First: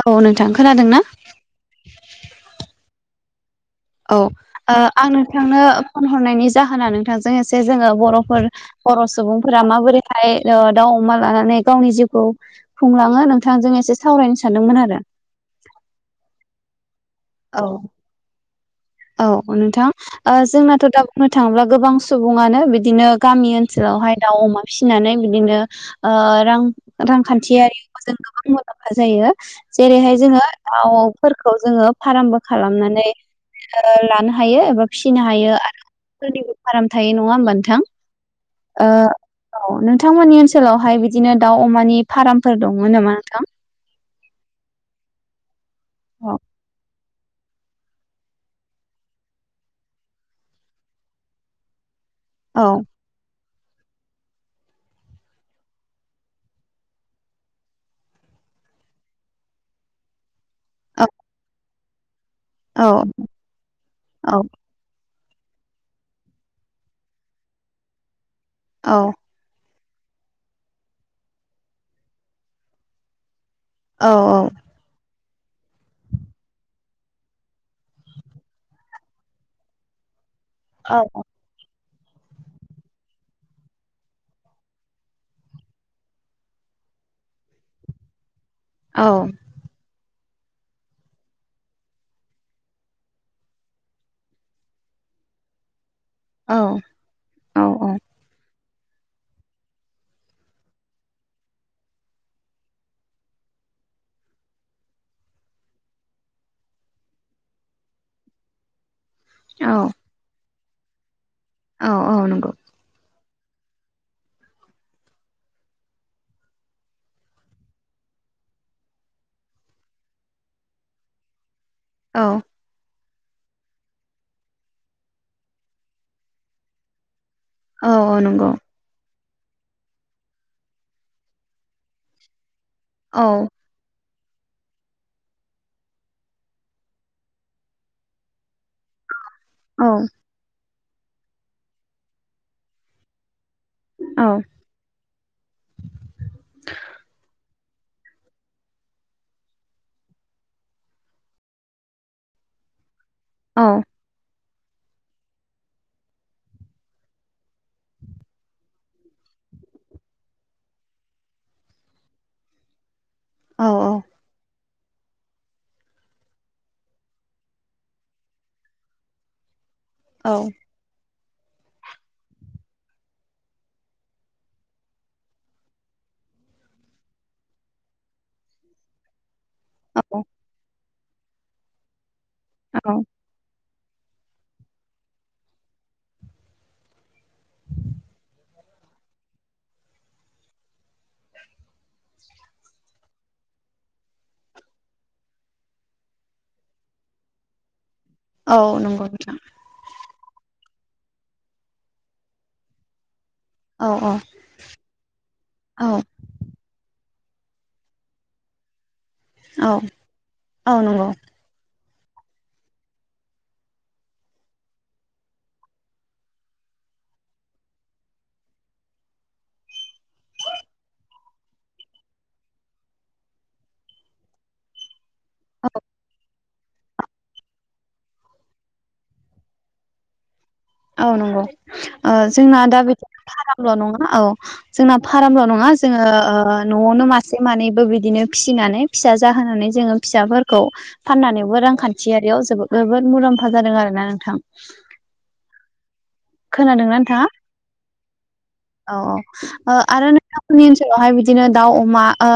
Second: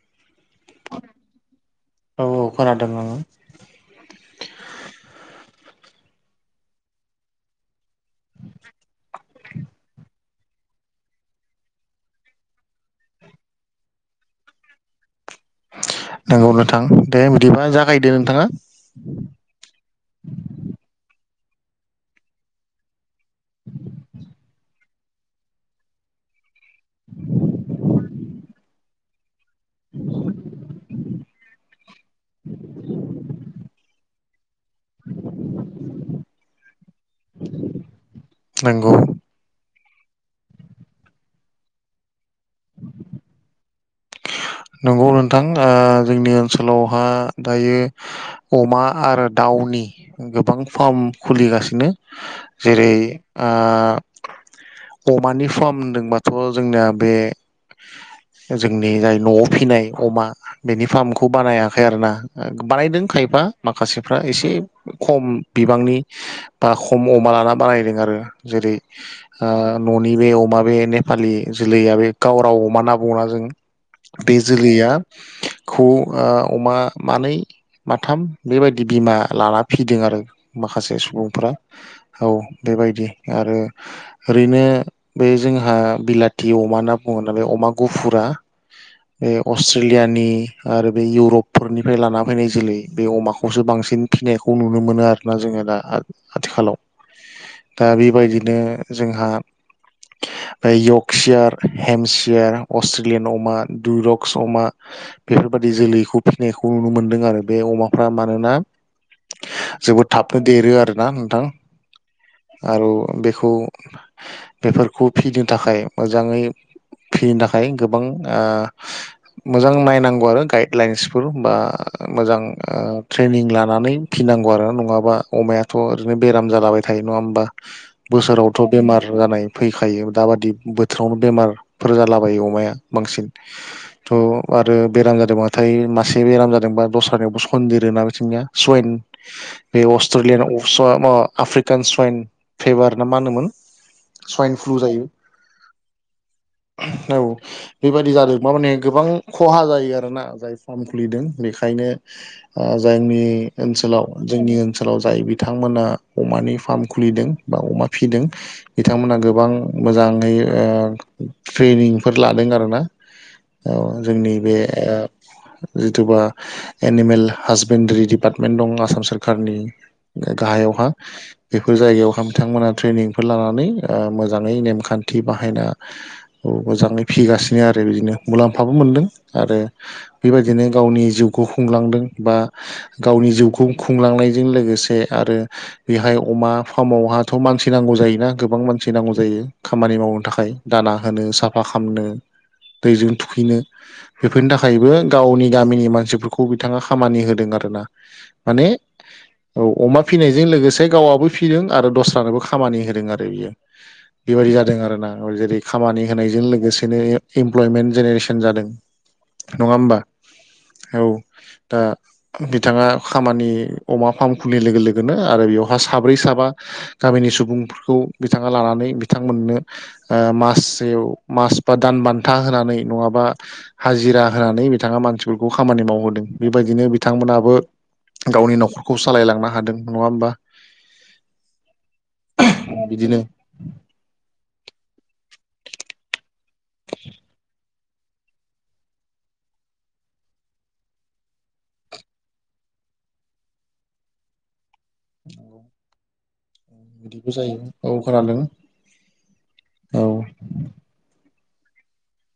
औ नोंथां खोनादों ना? औ औ खोनादों ओं औ ओ आं नोंथांनो फन हरनायनि जाहोना नोंथांजों एसे जोङो बर'फोर बर' सुबुंफोरा माबोरैहाय ओ दाउ अमा लानानै गावनि जिउखौ खुंलाङो नोंथांजों एसे सावरायनो सानदोंमोन आरो। नंगौ नोंथां दे औ बिदिबा जागायदो नोंथाङा औ नोंथां ओ जोंनाथ' दा बुंनो थांब्ला गोबां सुबुङानो बिदिनो गामि ओनसोलावहाय दाउ अमा फिनानै बिदिनो ओ रां रांखान्थियारिफोर जों गोबां मुलाम्फा जायो। जेरैहाय जोङो दाउफोरखौ जोङो फारामबो खालामनानै लानो हायो एबा फिसिनो हायो आरो सोरनिबो फाराम थायो। नङा होमबा नोंथां? आ नंगौ औ नों नोंथांमोननि ओनसोलावहाय बिदिनो दाउ अमानि फार्मफोर दंमोन नामा नोंथां? नंगौ नोंथां ओ जोंनि औ ओनसोलावहा दायो अमा आरो दाउनि गोबां फार्म खुलिगासिनो औ जेरै ओ अमानि फार्म होनदोंबाथ' जोंनाया बे जोंनि जाय न'आव फिसिनाय अमा बेनि औ फार्मखौ बानायाखै आरो ना। ओ बानायदों खायबा माखासेफ्रा औ एसे खम बिबांनि बा खम अमा लाना बानायदों आरो जेरै औ ओ न'नि बे अमा बे नेपालि जोलैया बे गाव राव अमा ना बुंङोना जों औ बे जोलैयाखौ ओ अमा मानै माथाम बेबायदि बिमा लाना फिदों आरो माखासे औ सुबुंफ्रा। औ बेबायदि आरो ओरैनो बे जोंहा बिलाथि अमा होना बुं मोनना बे अमा गुफुरा औ बे अस्ट्रेलियानि आरो बे इउरपफोरनिफ्राय लाना फैनाय जोलै बे अमाखौसो बांसिन फिनायखौ नुनो मोनो आरोना जों जोङो दा आथिखालाव दा औ बेबायदिनो जोंहा यकसियार हेमसियार अस्ट्रेलियान अमा दुरक्स अमा बेफोरबादि जोलैखौ फिसिनायखौ नुनो मोनदों आरो बे अमा फारम आरो ना। [inaudible] औ जोबोद थाबनो देरो आरोना नोंथां औ औ नंगौ आरो बेखौ बेफोरखौ फिनो थाखाय मोजाङै फिनो थाखाय गोबां ओ मोजां नायनांगौ आरो गाइडलाइन्सफोर बा औ मोजां ओ ट्रेनिं लानानै फिनांगौ आरो। नङाबा अमायाथ' ओरैनो बेराम जालाबाय थायो नङा होमबा? औ औ नंगौ बोसोरावथ' बेमार जानाय फैखायो दााबादि बोथोरावनो बेमारफोर जालाबायो अमाया औ बांसिन। थ' आरो बेराम जादोंबाथाय मासे बेराम जादोंबा दस्रानियावबो सनन्देरो ना बिथिंनिया सुवाइन बे औ अस्ट्रेलियान आफ्रिकान सवाइन फेभार ना मा होनोमोन औ सवाइन फ्लु जायो औ। बेबायाददि जादों माने गोबां खहा जायो आरोना जाय फार्म खुलिदों बेखायनो ओ जोंनि औ ओनसोलाव [unintelligible] जोंनि ओनसोलाव जाय बिथांमोना अमानि फार्म खुलिदों बा अमा फिदों बिथांमोना गो गोबां मोजाङै ट्रेनिंफोर लादों आरो ओ औ जोंनि बे जिथुबा एनिमेल हासबेन्ड्रि दिडिपार्टमेन्ट दं आसाम सोरखारनि औ गाहायावहा बेफोर जायगायावहाय बिथांमोनहा ट्रेनिंफोर लानानै मोजाङै नेमखान्थि बाहायना मोजाङै फिगासिनो बिनो आरो बिदिनो मुलाम्फाबो मोनदों आरो बेबायदिनो गावनि जिउखौ खुंलांदों बा औ गावनि जिउखौ खुंलांनायजों लोगोसे आरो बेहाय अमा फार्मावहाथ' मानसि नांगौ जायोना गोबां मानसि फुसिनांगौ जायो खामानि मावनो थाखाय दाना होनो साफा खालामनो। दैजों थुखैनो बेफोरनि थाखायबो गावनि गामिनि मानसिफोरखौ बिथाङा खामानि होदों आरोना। औ माने नंगौ नोंथां। औ अमा फिनायजों लोगोसे गावआबो फिदों आरो दस्रानोबो खामानि होदों आरो बियो। औ औ बेबायाददि जादों आरो ना जेरै औ खामानि होनायजों लोगोसेनो इमप्लयमेन्ट जेनेरेसन जादों औ नङा होमबा औ दा बिथाङा खामानि अमा फार्म खुलिनाय लोगो लोगोनो आरो बेवहााय साब्रै साबा गामिनि सुबुंफोरखौ बिथाङा लानानै बिथांमोननो मास मास बा दान बान्था होनानै नङाबा हाजिरा होनानै बिथाङा मानसिफोरखौ खामानि मावहोदों। बेबायदिनो बिथांमोनाबो गावनि न'खरखौ सालायलांनो हादों नङा होमबा। औ नंगौ ओ जोंना दा बे बिदिनो फारामल' नङा औ जोंना फारामल' नङा जोंङो न'आवनो मासे मानैबो बिदिनो फिसिनानै फिसा जाहोनानै जोङो फिसाफोरखौ फाननानै ब रांखान्थियारियाव जोबो जोबोद मुलाम्फा जादों आरोना नोंथां। खोनादोंना नोंथाङा बिदिबो जायो औ खोनादों औ औ आरो नोंथांनि ओनसोलावहाय बिदि बिदिनो दाउ अमा ओ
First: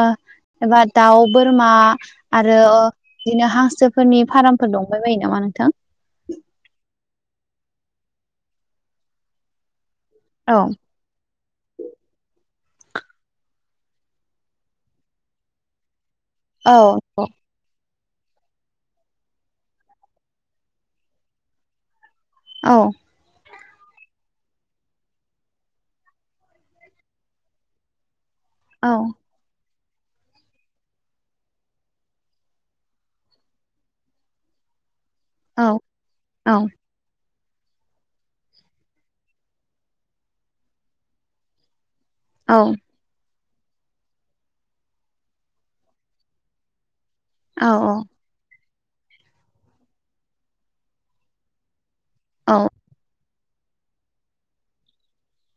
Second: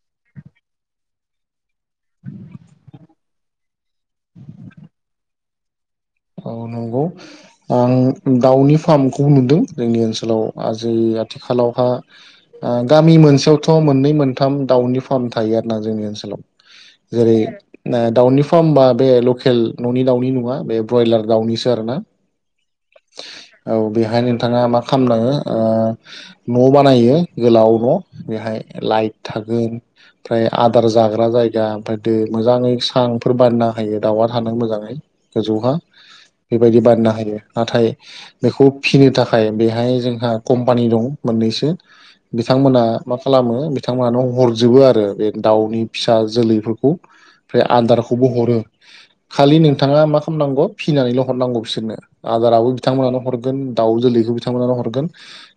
एबा दाउ बोरमा आरो बिदिनो हांसोफोरनि फार्मफोर दंबाय बायो नामा नोंथां? औ नंगौ आं दाउनि फार्मखौ नुदों। जोंनि ओनसोलाव औ आजै आथिखालावहा ओ गामि मोनसेयावथ' मोननै मोनथाम दाउनि फार्म थायो आरो ना जोंनि ओनसोल औ दाउनि फार्मबा बे लकेल न'नि दाउनि नङा बे ब्रयलार दाउनिसो आर ना। औ औ बेहाय नोंथाङा मा खालामनाङो ओ न' बानायो गोलाव न' बेहाय औ लाइट थागोन ओमफ्राय आदार जाग्रा जायगा ओमफ्राय दै मोजाङै सांफोर बानना होयो दाउआ थानो मोजाङै गोजौहा औ बेबायदि बाननो हायो। नाथाय बेखौ फिनो थाखाय बेहाय जोंहा कम्पानि दं मोननैसो बिथांमोना मा खालामो बिथांमोनानो हरजोबो आरो बे दाउनि फिसा जोलैफोरखौ। ओमफ्राय औ आदारखौबो हरो। खालि नोंथाङा मा खालामनांगौ फिनानैल' हरनांगौ बिसोरनो आदाराबो बिथांमोनानो हर दाउ जोलैखौ बिथांमोन हरगोन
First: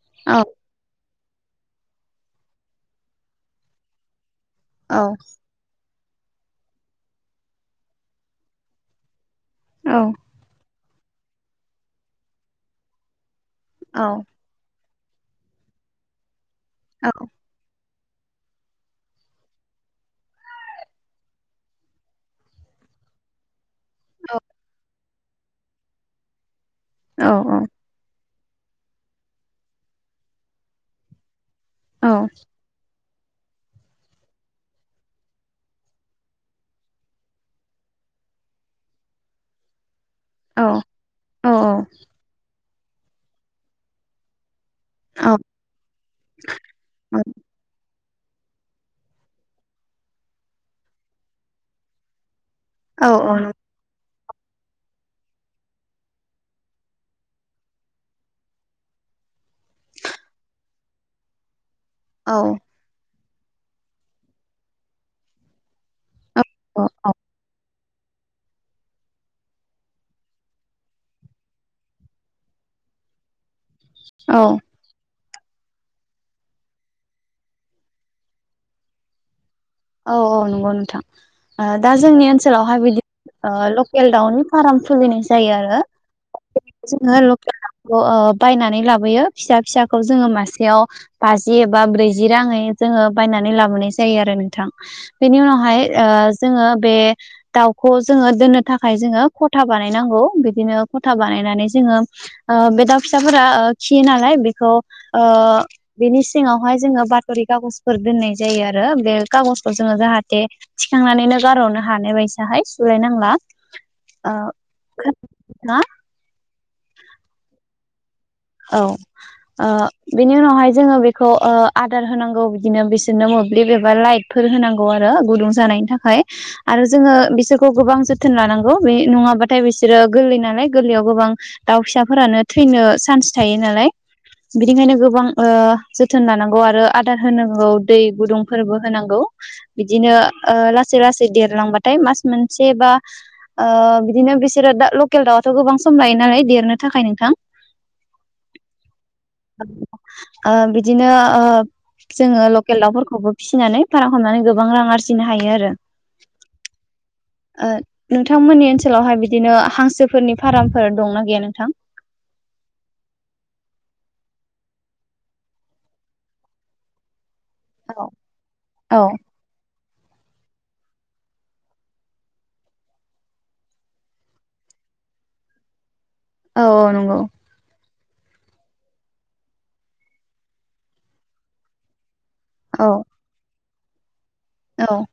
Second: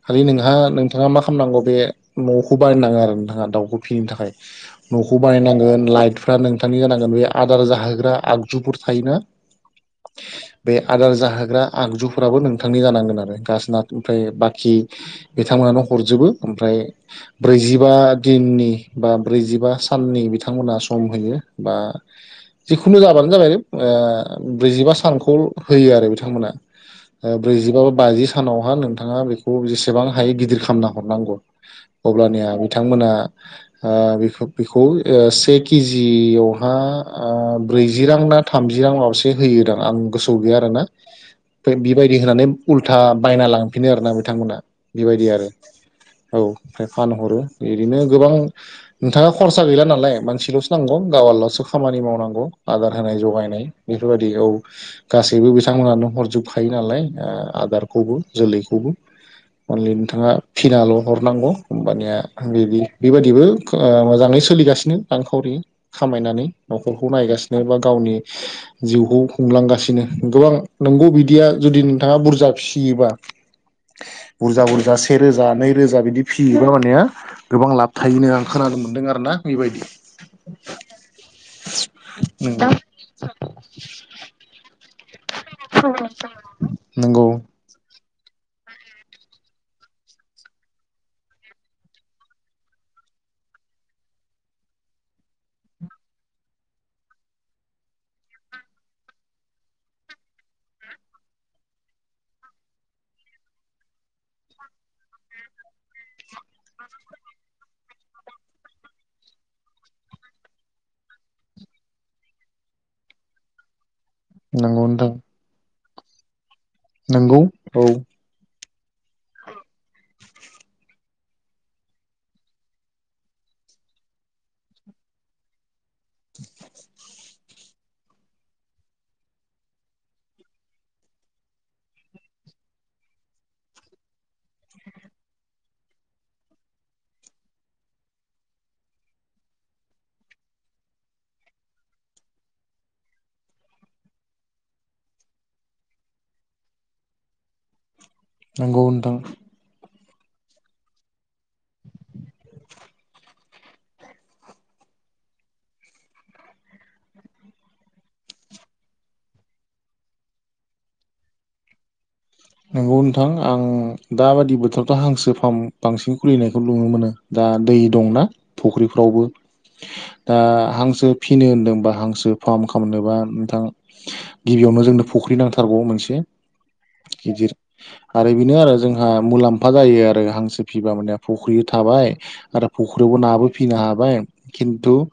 खालि औ नों नोंथाङा मा खालामनांगौ बे न'खौ बानायनाांगो आरो नोंथाङा दाउखौ फिनो थाखाय न'खौ बानायनांगोन लाइ फ्रा नोंथांनि जानांगोन बे आदार जाहोग्रा आगजुफोर थायोना। औ बे आदार जाहोग्रा आगजुफोराबो नोंथांनि जानांगोन आरो गासोन औ ओमफ्राय बाखि बिथांमोनानो हरजोबो ओमफ्राय औ ब्रैजिबा दिननि बा ब्रैजिबा साननि बिथांमोना सम होयो बा जिखुनु जाबानो जाबाय ओ औ ब्रैजिबा सानखौ होयो आरो बिथांमोना औ ब्रैजिबा बा बाजि सानावहा नोंथाङा बेखौ जेसेबां हायो गिदिर खालामामना हरनांगौ औ अब्लानिया बिथांमोना अ बेखौ बेखौफ ओ से केजियावहा ओ ब्रैजि रां। थामजि रां लबों होयोदां आं गोसोआव गैया आरोना औ औ बिबायदि होनानै उल्था बायना लांफिनो आरोना बिथांमोना। बेबायदि औ आरो औ आमफ्राय फानहरो बेदिनो गोबां नोंथाङा खरसा गैला नालाय मानसिलसो नांगौ गावालसो खामानि मावनांगौ। आदार औ होनाय जगायनाय बेफोरबादि औ गासैबो बिथांमोनानो हरजोबखायो नालाय ओ आदारखौबो जोलैखौबो अनलि नोंथाङा फिनाल हरनांगौ होमबानिया औ बिदि बेबादिबो ओ मोजाङै सोलिगासिनो रांखावरि खामायनानै। नखरखौ नायगासिनो बा गावनि जिउखौ खुंलांगासिनो गोबां नोंगौ बिदिया जुदि नोंथाङा बुरजा फिसियोबा औ बुरजा बुरजासि से रोजा नै रोजा बिदि फियोबा माने गोबां लाब थायोनो आं खोनानो मोनदों आरो ना। बेबायदि औ औ नंगौ नोंथां ओ दा जोंनि नोंथां ओनसोलावहाय बिदि ओ लकेल दाउनि फार्म खुलिनाय जायो आरो जोंङो नंगौ लकेल दाव ओ-ओ बायनानै लाबोयो फिसा फिसाखौ जोंङो मासेयाव बाजि एबा ब्रैजि रांङै जों ओ बायनानै लाबोनाय जायो आरो नोंथां। बेनि उनावहाय ओ जोंङो बे दावखौ जोंङो दोननो थाखाय जोंङो कथा बानायनांगौ बिदिनो खथा बानायनानै जोंङो ओ बे दाव फिसाफोरा ओ खियो नालाय बिखौ ओ बेनि सिङावहाय जोंङो बाथरि खागजफोर दोननाय जायो आरो बे खागजखौ जोंङो जाहाथे थिखांनानैनो गारहनो हानाय बायसाहाय सुलायनांला। ओ नोंगौ नोंथां खोनादोंना नंगौ औ औ ओ बिनि उनावहाय जोंङो बेखौ आदार होनांगौ बिदिनो बिसोरनो मोब्लिब एबा लाइट फोर होनांगौ आरो गुदुं जानायनि थाखाय आरो जोंङो बिसो खौ गोबां जोथोन लानांगौ बे नङाबाथाय बिसोरो गोरलै नालाय गोरलैयाव गोबां दाउ फिसाफोरानो थै फैनो चान्स थायो नालाय बिनिखायनो गोबां ओ जोथोन लानांगौ आरो आदार होनांगौ दै गुदुंफोरबो होनांगौ। बिदिनो ओ लासै लासै देरलांबाथाय मास मोनसे बा ओ बिदिनो बिसर दा लकेल दावफोरा गोबां सम लायो नालाय देरनो थाखाय। नंगौ नोंथां ओ बिदिनो ओ जोंङो लकेल दावफोरखौबो फिसिनानै फाराम खालामनानै गोबां रां आरजिनो हायो आरो ओ नोंथांमोननि ओनसोलावहाय बिदिनो हांसोफोरनि फार्मफोर दंना गैया नोंथां? [inaudible] नंगौ नोंथां आं दाबायदि बोथोरावथ हांसो फार्म बांसिन खुलिनायखौ नुनो मोनो। दा दै औ दंना औ फख्रिफोरावबो दा हांसो फिनो होनदोंबा हांसो फार्म खालामनोबा नोंथां गिबियावनो जोंनो फुख्रि नांथारगौ मोनसे औ औ गिदिर आरो बेनो आरो जोंहा मुलाम्फा जायो आरो हांसो फिबा माने फुख्रि थाबाय। आरो औ फुख्रियावबो नाबो फिनो हाबाय खिन्थु औ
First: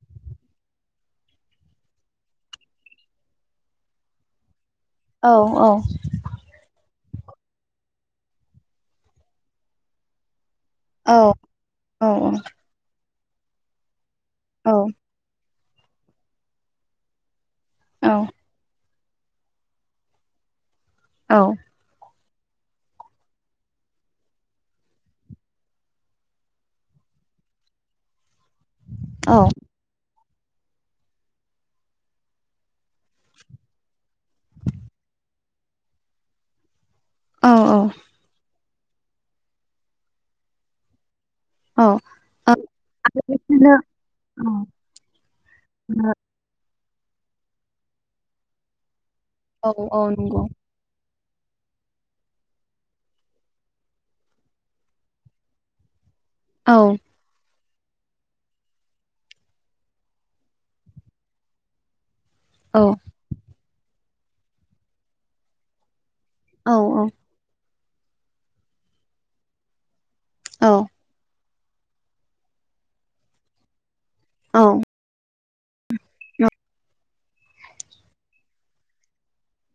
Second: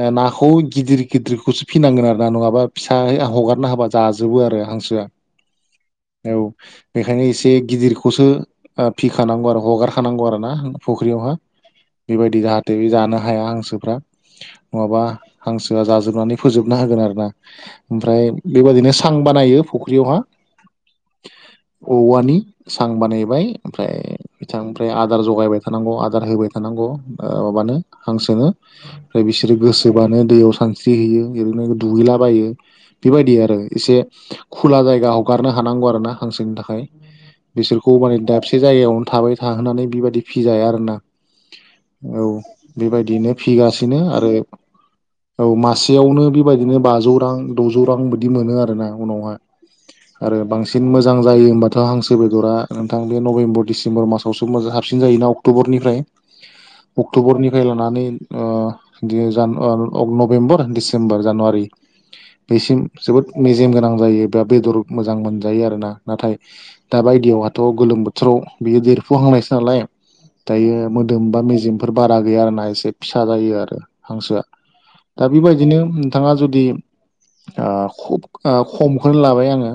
ओ नाखौ गिदिर गिदिरखौसो फिनांगोन आरो ना नङाबा फिसाहगार ना होबा जाजोबगोन आरो हांस औ औ बेखायनो एसे गिदिरखौसो फिखानांगौ आरो हगारखानांगौ आरो ना औ फुख्रियावहा औ बेबायदि जाहाथे बे जानो हाया हांसोफ्रा औ नङाबा हांसोआ जाजोबनानै फोजोबना होगोन आरो ना औ ओमफ्राय बेबायादिनो सां बानायो फुख्रियावहा औवानि। सां बानायबाय ओमफ्राय बिथां ओमफ्राय आदार जगायबाय थानांगौ आदार होबाय थानांगौ। माबानो हांसोनो ओमफ्राय बिसोरो गोसोबानो। दैयाव सानस्रि हैैयो ओरैनो दुगैलाबायो बेबायदि आरो एसे खुला जायगा हगारनो हानांगौ आरोना हांसोनि थाखाय औ बिसोरखौ माने‌ दाबसे जायगायावनो थाबाय थाहोनानै बिबायदि फिजाया आरो ना औ, बेबायदियैनो बेबायदिनो फिगासिनो आरो औ औ मासेयावनो बेबायदिनो बाजौ रां, द'जौ रां बिदि मोनो आरोना उनावहाय औ औ आरो नंगौ बांसिन मो जां जायो होमबाथाय हांसो बेदरा नोंथां बे नभेम्बर दिसेम्बर मासावसो मोजां साबसिन जायोना अक्ट'बरनिफ्राय औ अक्ट'बरनि फ्राय लानानै ओ नभेम्बर, डिसेम्बर, जानुवारि बेसिम औ जोबोद मेजेम गोनां जायो बा बेदर मोजां मोनजायो आरोना। नाथाय औ दा बायदियावहाथ' गोलोम बोथोराव बियो देरफुहांनायसो नालाय औ दायो मोदोम बा मेजेमफोर बारा गैया आरोना एसे फिसा जायो आरो। हांसोआ औ औ दा बेबायदिनो नोंथाङा जुदि ओ खुब ओ खमखौनो लाबाय आङो।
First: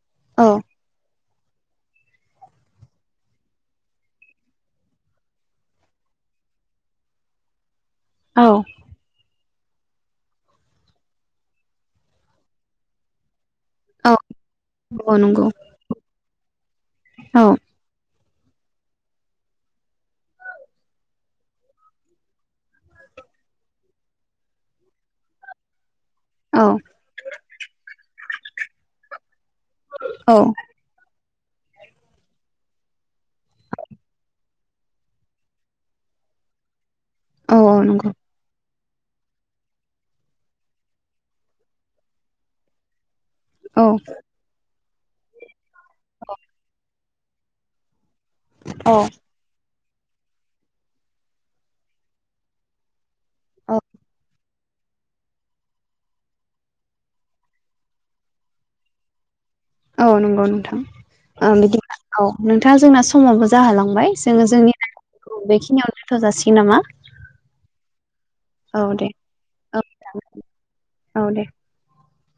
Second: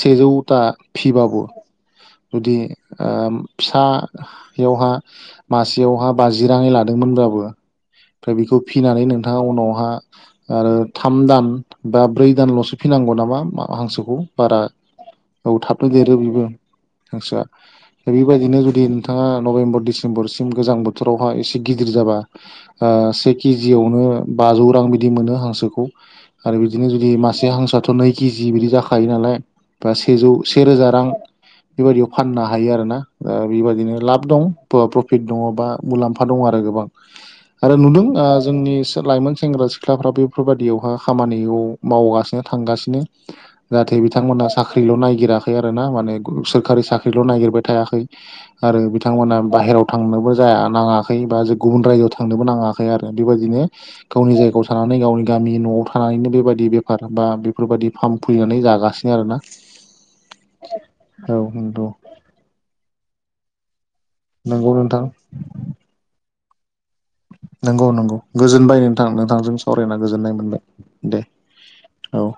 सेजौथा फिबाबो। [inaudible] जुदि ओ फिसायावहा मासेयावहा बाजि राङै लादोंमोन ब्लाबो ओमफाय बेखौ फिनानै नोंथाङा उनाव आरो थाम दान बा ब्रै दानल'सो फिनांगौ नामा औ हांसोखौ? बारा औ थाबनो देरो बेबो हांसोआ औ दा बेबायदिनो जुदि नोंथाङा नभेम्बर, डिसेम्बरसिम गोजां बोथोरावहााय एसे गिदिर जाबा ओ से केजियावनो बाजौ रां बिदि मोनो हांसोखौ। आरो औ बिदिनो जुदि मासे हांसोआथ' नै केजि बिदि जाखा यो नालाय बा सेजौ औ से औ रोजा रां [inaudible] बेबायदियाव फाननो हायो आरोना ओ बेबायदिनो लाब दं प्रफिट दङ बा मुलाम्फा दङ आरो गोबां। आरो औ नुदों नंगौ ओ जोंनि लाइमोन सेंग्रा-सिख्लाफ्रा बेफोर बायादियावहाय खामानियाव मावगासिनो थांगासिनो औ जाहाथे बिथांमोना साख्रिल' नायगिराखै आरो ना माने सोरखारि साख्रिल' नायागिरबाय थायाखै। आरो औ बिथांमोना बाहेरायाव थांनोबो जाया नाङाखै बा गुबुन रायजोआव थांनोबो नाङाखै आरो बेबायदिनो औ गावनि जायगायाव थानानै गावनि गामि न'आव थानानैनो बेबायदि बेफार बा बेफोरबायदि फार्म खुलिनानै जागासिनो आरोना। औ नंगौ नोंथां, औ ओ नंगौ बिदिब्ला औ नोंथाङा जोंना समावबो जाहोलांबाय जोङो नंगौ जोंनि नोंथां रायलायनायखौ बेखिनियावनो‌ दोन्थ'जासिगोन नामा? नोंगौ नोंगौ औ गोजोनबाय नोंथां, दे नोंथांजों औ सावरायना गोजोननाय मोनबाय दे। औ